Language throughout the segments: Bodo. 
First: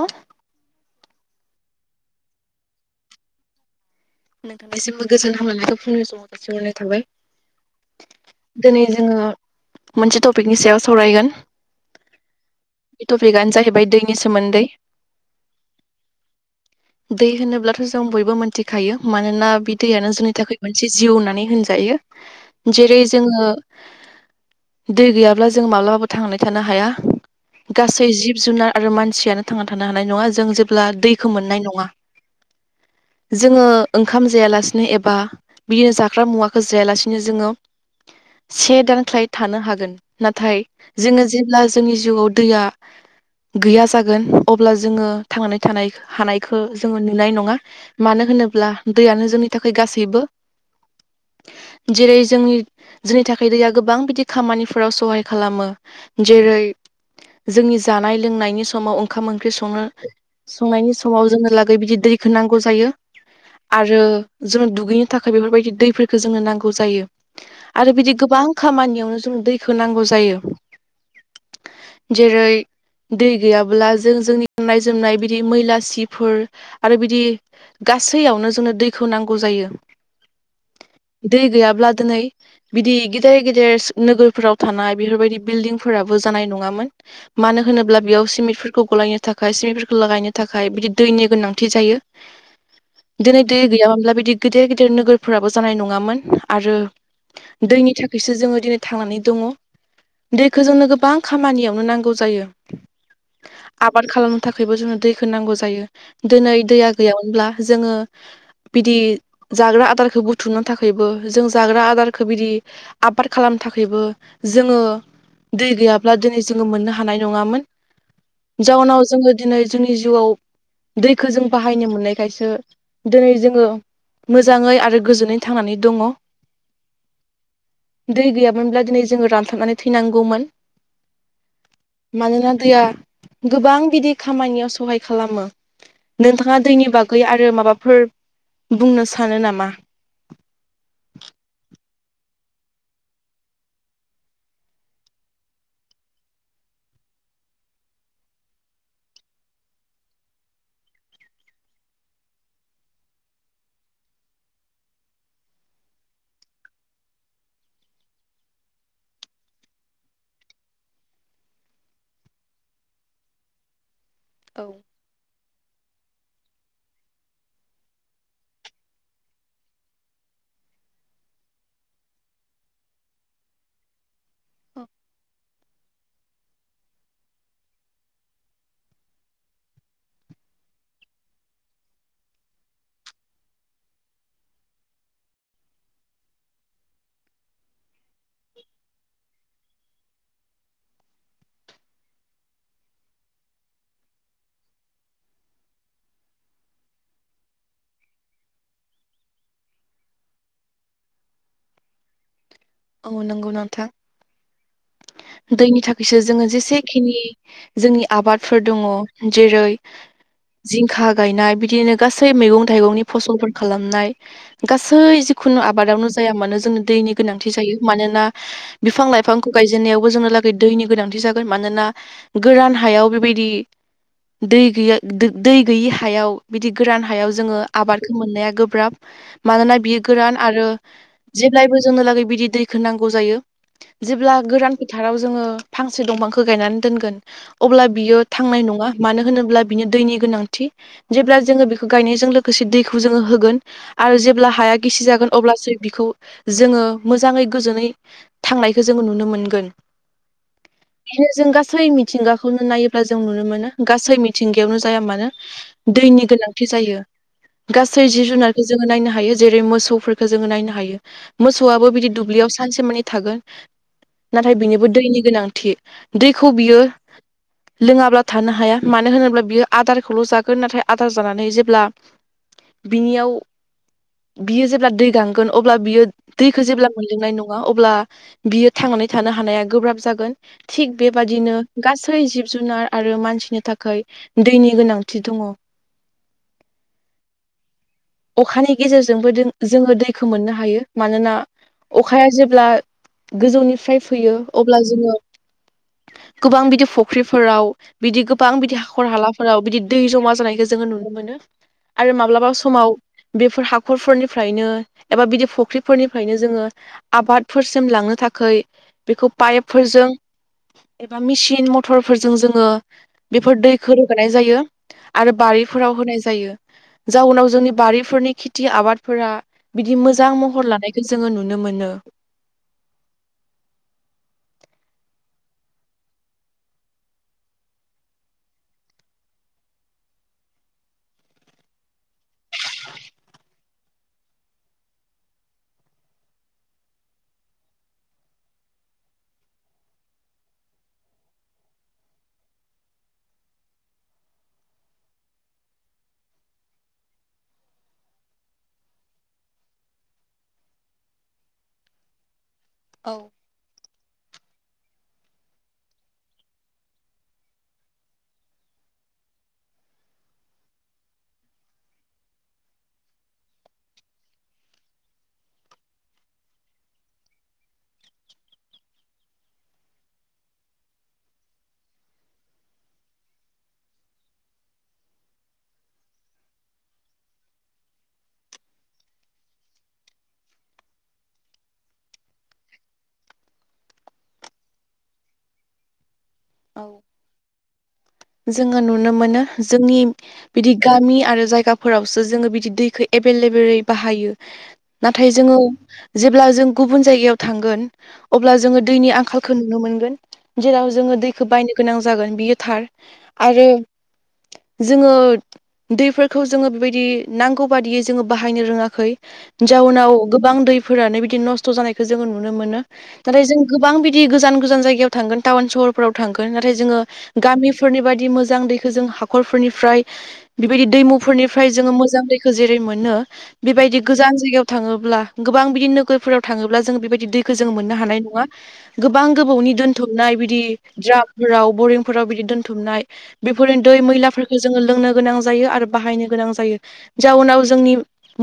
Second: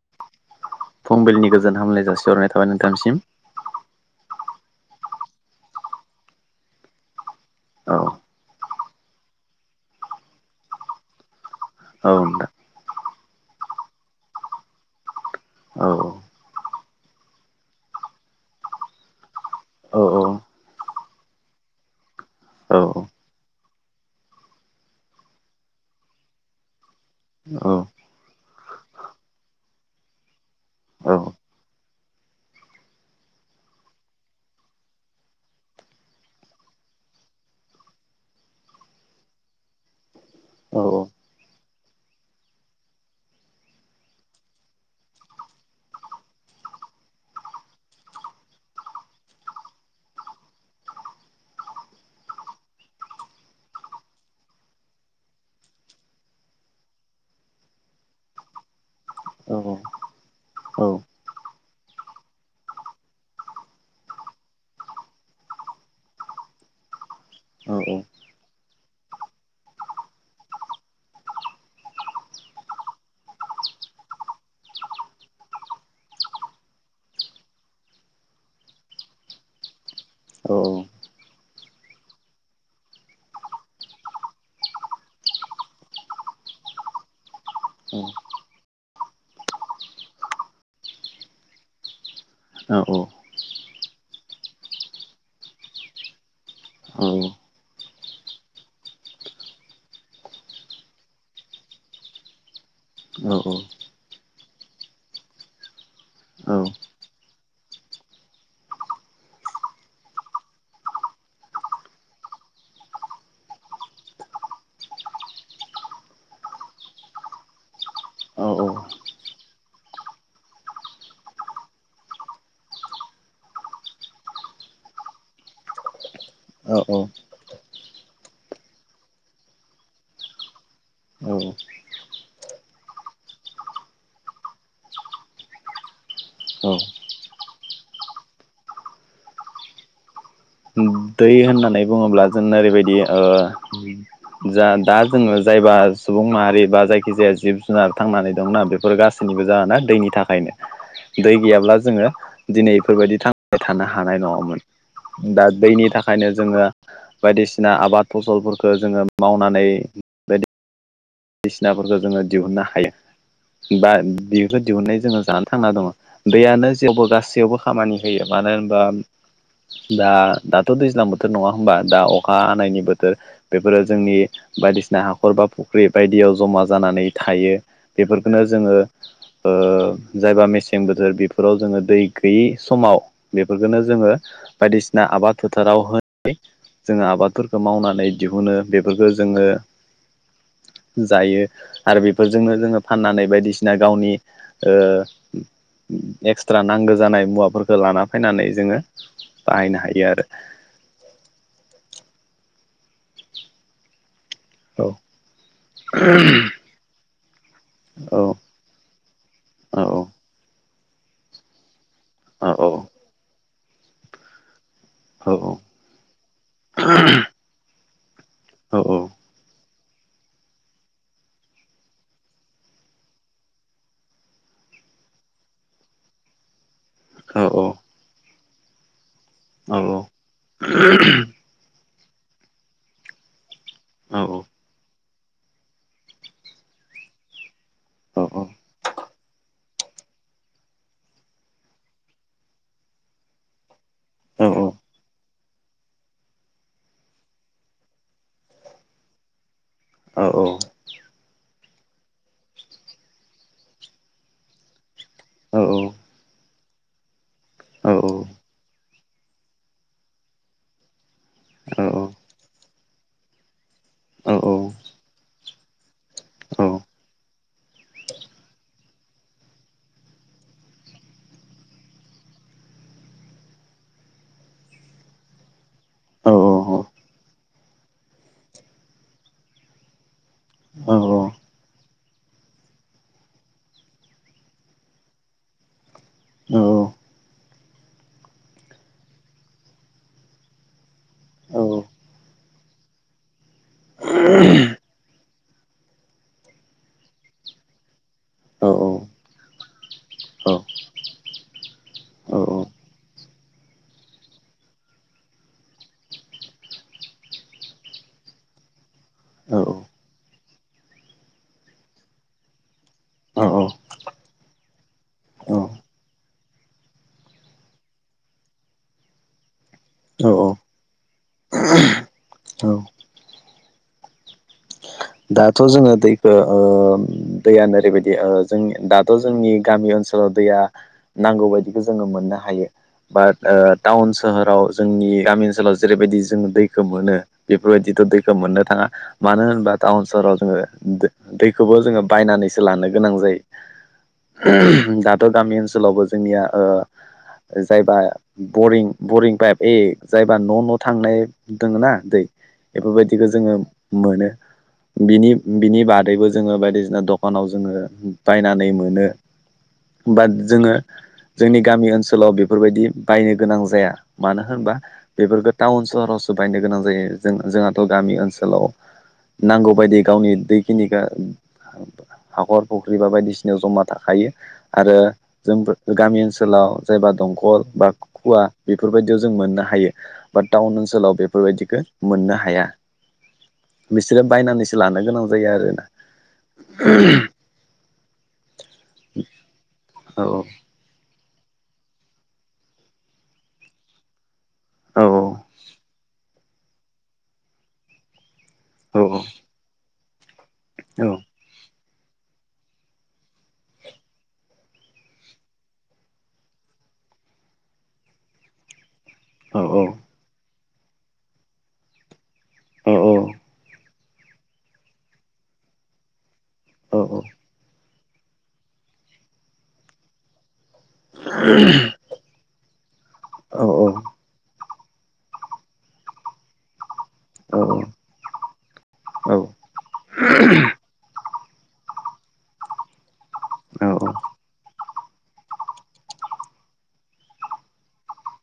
आ [unintelligible] फुंबिलनि गोजोन हामलाय जासिहरनाय थाबाय नोंथांसिम। नोंथांनिसिमबो गोजोन हामलनायखौ फुंनि समाव जासिहरनाय थाबाय। औ। दोनै जोङो मोनसे टपिकनि सायाव सावरायगोन। औ नोंथां। बे टपिकआनो जाहैबाय दैनि सोमोन्दै। औ। दै होनोब्लाथ' जों बयबो मोनथिखायो मानोना बि औ दैयानो जोंनि थाखै मोनसे जिउ होननानै होनजायो। जेरै जोङो दै गैयाब्ला जों माब्लाबाबो थांनानै थानो हाया। औ औ गासै जिब जुनार आरो मानसियानो थांना थानो हानाय नङा जोङो जेब्ला दैखौ मोननाय नङा। जोङो ओंखाम जायालासिनो एबा बिनो जाग्रा मुवाखौ जायालासिनो जोङो से दानख्लाय थानो हागोन। नाथाय जोङो जेब्ला जोंनि जिवाव दैया गैया जागोन अब्ला जोङो थांनानै थानाय हानायखो जोङो नुनाय नङा। मानो होनोब्ला दैयानो जोंनि थाखाय गासैबो जेरै जोंनि जोंनि थाखै दैया गोबां बिदि खामानिफोराव सहाय खालामो। जेरै जोंनि जानाय लोंनायनि समाव ओंखाम ओंख्रि संङो। संनायनि समाव जों लागै बिदि दैखौ नांगौ जायो। आरो जों दुगैनो थाखै बेफोरबायदि दैफोरखो जोंनो नांगौ जायो। औ आरो बिदि गोबां खामानियावनो जों दैखो नांगौ जायो। जेरै दै गैयाब्ला जों जोंनि ननाय जोमनाय बिदि मैलासिफोर आरो बिदि गासैयावनो जोंनो दैखौ नांगौ जायो दै गैयाब्ला दोनै बिदि गेदेर गेदेर नोगोरफोराव थानाय बेफोरबायदि बिलडिंफोराबो जानाय नङामोन। मानो होनोब्ला बियाव सिमिटफोरखौ गलायनो थाखाय सिमिटफोरखौ लागायनो थाखाय बिदि दैनि गोनांथि जायो। औ औ। दोनै दै गैयामोनब्ला बिदि गिदिर गिदिर नोगोरफोराबो जानाय नङामोन आरो दैनि थाखैसो जोङो दिनै थांनानै दङ। दैखो जोंनो गोबां खामानियावनो नांगौ जायो। औ औ। आबाद खालामनो थाखायबो जोंनो दैखो नांगौ जायो। दोनै दैया गैयामोनब्ला जोङो बिदि जाग्रा आदारखो बुथुमनो थाखैबो जों जाग्रा आदारखो बिदि आबाद खालामन थाखैबो जोङो दै गैयाब्ला दिनै जोङो मोननो हानाय नङामोन। जाउनाव जोङो दिनै जोंनि जिउआव दैखौ जों बाहायनो मोननायखायसो दिनै जोङो मोजाङै आरो गोजोनै थांनानै दङ। औ औ। दै गैयामोनब्ला दिनै जोङो रानथाबनानै थैनांगौमोन। औ। मानोना दैया गोबां बिदि खामानियाव सहाय खालामो। नोंथाङा औ दैनि बागै आरो माबाफोर बुंनो सानो नामा? दै होननानै बुङोब्ला जों ओरैबायदि ओ जा दा जोङो जायबा सुबुं माहारि बा जायखिजाया जिब जुनार थांनानै दंना बेफोर गासै बो जाहाना दैनि थाखायनो। दै गैयाब्ला जोङो दिनै बेफोरबायदि थांबाय थानो हानाय नङामोन। दा दैनि थाखायनो जोङो बायदिसिना आबाद फसलफोरखौ जोङो मावनानै बायदिसिनाफोरखौ जोङो दिहुननो हायो बा बेखौ औ दिहुननाय जोङो जानो थांना दङ दैयानो जेवबो गासैयावबो खामानि होयो मानो होनबा दा दाथ' दैज्लां बोथोर नङा होमबा दा अखा हानायनि बोथोर बेफोरो जोंनि बायदिसिना हाखर बा बायदियाव जमा जानानै थायो बेफोरखौनो जोङो ओ जायबा मेसें बोथोर बेफोराव जोङो दै गैयि समाव बेफोरखौनो जोङो बायदिसिना आबाद फोथाराव होनाय जोङो आबादफोरखौ मावनानै दिहुनो बेफोरखौ जोङो जायो आरो बेफोरजोंनो जोङो फाननानै बायदिसिना गावनि ओ एक्सट्रा नांगौ जानाय मुवाफोरखौ लाना फैनानै जोङो बाहायनो हायो आरो। आऔ नंगौ नोंथा औ दैनि थाखायसो जोङो जेसेखिनि जोंनि आबाद फोर दङ जेरै औ जिंखा गायनाय बिदिनो गासै औ मैगं थाइगंनि फसलफोर खालामनाय गासै औ जिखुनु आबादावनो जाया मानो जोंनो दैनि गोनां थि जायो मानोना औ बिफां लाइफांखौ गायजेननायाव जोंनो लागै दैनि गोनांथि जागोन मानोना गोरान हायाव बेबायदि दै गैया दै गैयि हायाव बिदि गोरान हायाव औ जोङो आबादखौ मोननाया गोब्राब औ मानोना बियो गोरान आरो जेब्लायबो जोंनो लागै बिदि दैखौ नांगौ जायो औ जेब्ला औ गोरान फोथाराव जोङो फांसे दंफांखौ गायनानै दोनगोन अब्ला बियो औ थांनाय औ नङा मानो होनोब्ला बिनो दैनि गोनांथि जेब्ला जोङो बेखौ गायनायजों लोगोसे दैखौ जोङो होगोन आरो औ जेब्ला हाया गिसिजागोन अब्लासो बिखौ जोङो मोजाङै गोजोनै थांनायखौ जोङो नुनो मोनगोन। औ औ बेनो जों गासै मिथिंगाखौनो नायोब्ला जों नुनो मोनो गासै मि थिंगायावनो जाया मानो दैनि गोनांथि जायो गासै जिब जुनार जोङो नायनो हायो जेरै मोसौफोरखौ जोङो नायनो हायो मोसौआबो बिदि दुब्लियाव सानसे मनै थागोन नाथाय बिनिबो दैनि गोनांथि दैखौ बियो औ लोङाब्ला थानो हाया मानो होनोब्ला बियो आदारखौल' जागोन नाथाय आदार जानानै जेब्ला बिनियाव बियो जेब्ला दै गांगोन अब्ला बियो दैखौ जेब्ला मोनलोंनाय नङा अब्ला बियो थांनानै थानो हानाया गोब्राब जागोन। थिग बेबादिनो गासै जिब जुनार आरो मानसिनि थाखाय दैनि गोनांथि दङ। औ औ अखानि गेजेरजोंबो जोङो दैखौ मोननो हायो मानोना अखाया जेब्ला गोजौनिफ्राय फैयो अब्ला जोङो गोबां बिदि फुख्रिफोराव बिदि गोबां बिदि हाखर हालाफोराव बिदि दै जमा जानायखौ जोङो नुनो मोनो। आरो माब्लाबा समाव बेफोर हाखरफोरनिफ्रायनो एबा बिदि फुख्रिफोरनिफ्रायनो जोङो आबादफोरसिम लांनो थाखाय बेखौ पाइपफोरजों एबा मेसिन मथरफोरजों जोङो बेफोर दैखौ रोगानाय जायो आरो औ बारिफोराव होनाय जायो जाउनाव जोंनि बारिफोरनि खिथि आबादफोरा बिदि मोजां औ औ महर लानायखौ जोङो नुनो मोनो। औ दाथ' जोङो दैखो ओ दैया नोरैबायदि ओ जों दाथ' जोंनि गामि ओनसोल सोलाव दैया नांगौ बायदिखौ जोङो मोननो हायो। बा ओ टाउन सोहोराव जोंनि गामि ओनसोलाव जेरैबायदि जों दैखो मोनो बेफोरबायदिथ' दैखो मोननो थाङा मानो होनबा टाउन सहराव जोंङो दैखौबो जोंङो बायनानैसो लानो गोनां जायो। दाथ' गामि ओनसोलावबो जोंनिया जायबा बरिं बरिं पाइप ए जायबा न' न' थांनाय दोङो ना दै औ बेफोरबायदिखौ जोङो मोनो। बिनि बिनि बादैबो जोङो बायदिसिना दकानाव जोङो बायनानै मोनो। बाद जोङो जोंनि गामि ओनसोलाव बेफोरबायदि बायनो गोनां जाया मानो होनबा बेफोरखो टाउन सोहरावसो बायनो गोनां जायो जों जोंहाथ' गामि ओनसोलाव नांगौ बायदि गावनि दैखिनिखो हाखर फुख्रि बा बायदिसिनााव जमा थाखायो आरो जों गामि ओनसोलाव जायबा दंकल बा खुवा बेफोरबायदियाव जों मोननो हायो। बाद टाउन ओनसोलाव बेफोरबायदिखौ मोननो हाया। बिसोरो बायनानैसो लानो गोनां जायो आरोना। जोंङो नुनो मोनो जोंनि औ बिदि गामि आरो जायगाफोरावसो जोंङो बिदि दैखो एबेलेबेलै बाहायो। औ नाथाय जोंङो जेब्ला जों गुबुन जायगायाव थांगोन अब्ला जोंङो औ औ दैनि आंखालखो नुनो मोनगोन जेराव औ जोंङो दैखो बायनो गोनां जागोन बियो थार। आरो जोंङो दैफोरखौ जोंङो बेबायदि नांगौ बादियै जोंङो बाहायनो रोङाखै। औ जाउनाव गोबां दैफोरानो बिदि नस्थ' जानायखौ जोंङो नुनो मोनो। नाथाय जों गोबां बिदि गोजान गोजान जायगायाव थांगोन टाउन सहरफोराव थांगोन नाथाय जोंङो गामि फोरनि बायदि मोजां दैखो जों हाखरफोरनिफ्राय बेबायदि दैमुफोरनिफ्राय जोंङो मोजां दै खो जेरै मोनो बेबायदि गोजान जायगायाव थाङोब्ला गोबां बिदि नोगोरफोराव थाङोब्ला जों बेबायदि दै खो जों मोननो औ हानाय नङा गोबां गोबावनि दोन थुमनाय बिदि द्रामफोराव बरिंफोराव बिदि दोन्थुमनाय बेफोरनो दै मैलाफोरखौ जोंङो लोंनो गोनां जायो आरो बाहायनो गोनां जायो जाउनाव जोंनि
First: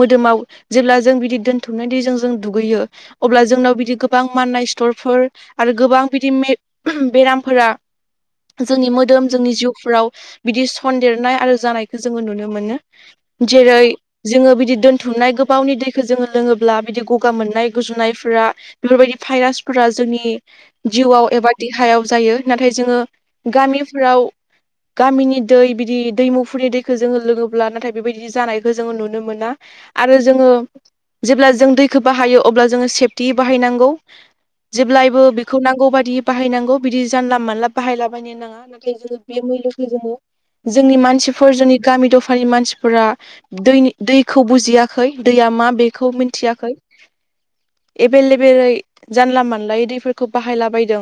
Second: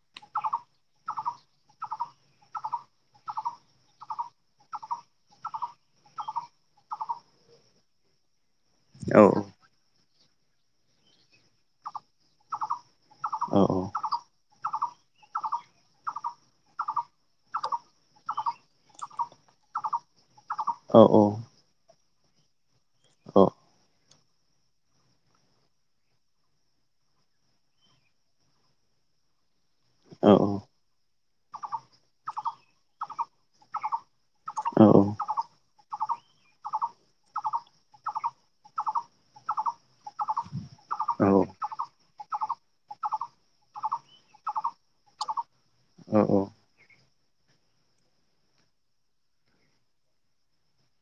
मोदोमाव जेब्ला जों बिदि दोनथुमनाय दैजों जों दुगैयो अब्ला जोंनाव बिदि गोबां माननाय स्टरफोर आरो गोबां बिदि बेरामफोरा जोंनि मो दोम जोंनि जिउफ्राव बिदि सनन्देरनाय आरो जानायखौ जोंङो नुनो मोनो। जेरै जोंङो बिदि दोनथुमनाय गोबावनि दैखौ जोंङो लोङोब्ला बिदि गगा मोननाय गुजुनायफोरा बेफोरबायदि भाइरासफोरा जोंनि जिउआव एबा देहायाव जायो नाथाय जोंङो गामिफोराव गामिनि दै बिदि दैमुफुरनि दैखौ जोंङो लोङोब्ला नाथाय बेबायदि जानायखौ जोंङो नुनो मोना। आरो जोंङो जेब्ला जों दैखो बाहायो अब्ला जोंङो सेफटि बाहायनांगौ। जेब्लायबो बेखौ नांगौ बायदि बाहायनांगौ बिदि जानला मानला बाहायला बायनो नाङा। जोंङो बे मुल्यखौ जोंङो जोंनि मानसिफोर जोंनि गामि दफानि मानसिफोरा दैनि दैखौ बुजियाखै दैया मा बेखौ मिथियाखै एभेलेबेलै जानला मोनानलायै दैफोरखौ बाहायला बायदों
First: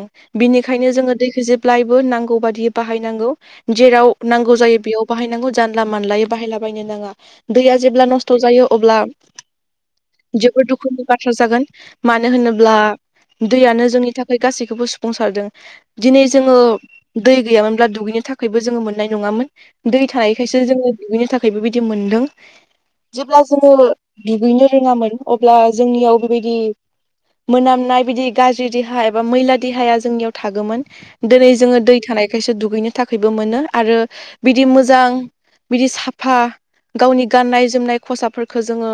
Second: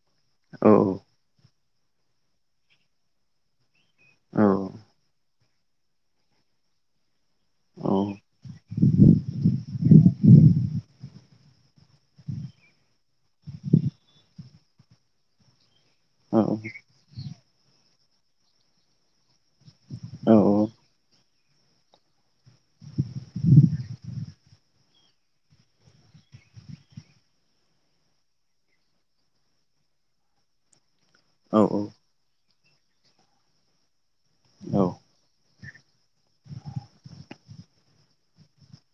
औ बिनिखायनो जोंङो दैखो जेब्लायबो नांगौ बादि बाहायनांगौ जेराव नांगौ जायो बेयाव बाहायनांगौ जानला मानलायै बाहायला बायनो नाङा। दैया जेब्ला नस्थ' जायो अब्ला जोबोद दुखुनि बाथ्रा जागोन मानो होनोब्ला दैयानो जोंनि थाखाय गासैखौबो सुफुंसारदों दिनै जोंङो दै गैयामोनब्ला दुगैनो थाखायबो जोंङो मोननाय नङामोन। दै थानायखायसो जोंङो दुगैनो थाखाय बेबायदि मोनदों। जेब्ला जोङो दुगैनो रोङामोन अब्ला जोंनियाव बेबायदि मोनामनाय बिदि गाज्रि देहा एबा मैला देहाया जोंनियाव थागौमोन दिनै जोङो दै थानायखायसो दुगैनो थाखायबो मोनो आरो बिदि मोजां बिदि साफा गावनि गाननाय जोमनाय खसाफोरखौ जोङो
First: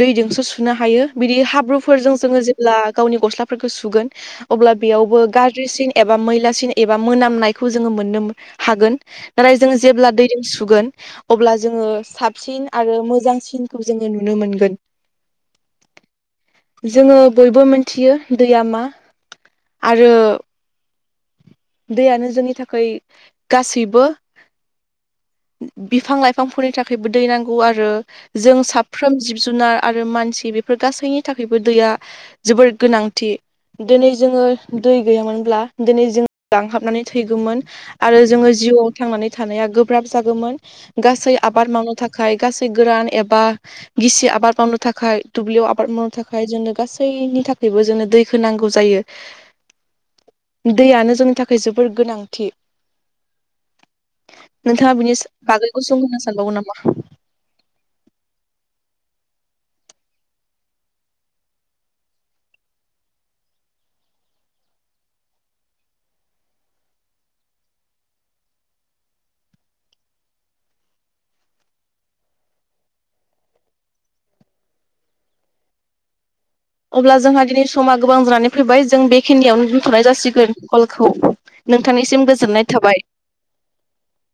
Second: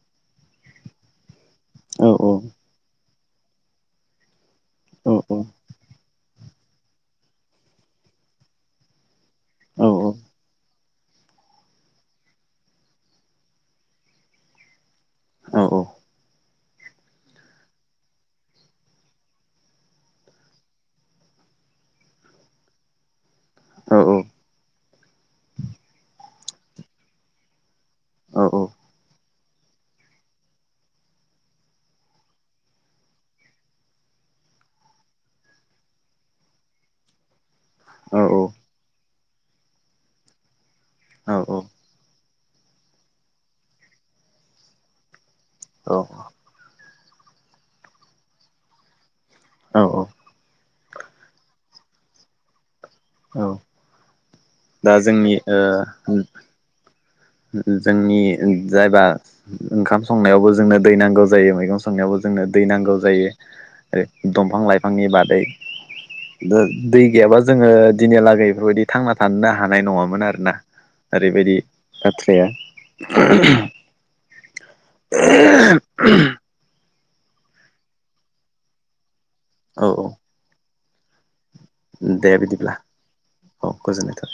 दैजोंसो सुनो हायो बिदि हाब्रुफोरजों जोंङो जेब्ला गावनि गस्लाफोरखौ सुगोन अब्ला बेयावबो गाज्रिसिन एबा मैलासिन एबा मोनामनाय खौ जोंङो मोननो हागोन नाथाय जोंङो जेब्ला दैजों सुगोन अब्ला जोंङो साबसिन आरो मोजांसिनखौ जोंङो नुनो मोनगोन। जोङो बयबो मिथियो दैया मा आरो दैयानो जोंनि थाखाय गासैबो बिफां लाइफांफोरनि थाखायबो दै नांगौ आरो जों सा फ्रोम जिब जुनार आरो मानसि बेफोर गासैनि थाखायबो दैया जोबोर गोनांथि दिनै जोङो दै गैयामोनब्ला दिनै जों लांहाबनानै थैगौमोन आरो जोङो जिउआव थांनानै थानाया गोब्राब जागौमोन गासै आबाद मावनो थाखाय गासै गोरान एबा गिसि आबाद बामनो थाखाय दुब्लियाव आबाद मावनो थाखाय जोंनो गासैनि थाखायबो जोंनो दैखौ नांगौ जायो औ औ दैयानो जोंनि थाखाय जोबोर गोनांथि नोंथाङा दा बिनि जोंनि ओ आगैखौ गुसुं होनो सानबावगौ नामा जोंनि जायबा ओंखाम संनायावबो जोंनो दै नांगौ जायो मैगं संनायावबो जोंनो दै नांगौ जायो दंफां लाइफांनि बादै दै गैयाबा जोङो दिनैहा लागै बेफोरबायदि थांना थानो हानाय नङामोन आरोना ओरैबायदि बाथ्राया अब्ला जोंहा दिनै समा गोबां जानानै फैबाय जों बेखिनियावनो औ दोनथ'नाय औ जासिगोन कलखौ नोंथांनिसिम दे गोजोननाय बिदिब्ला थाबाय। औ गोजोननाय थाब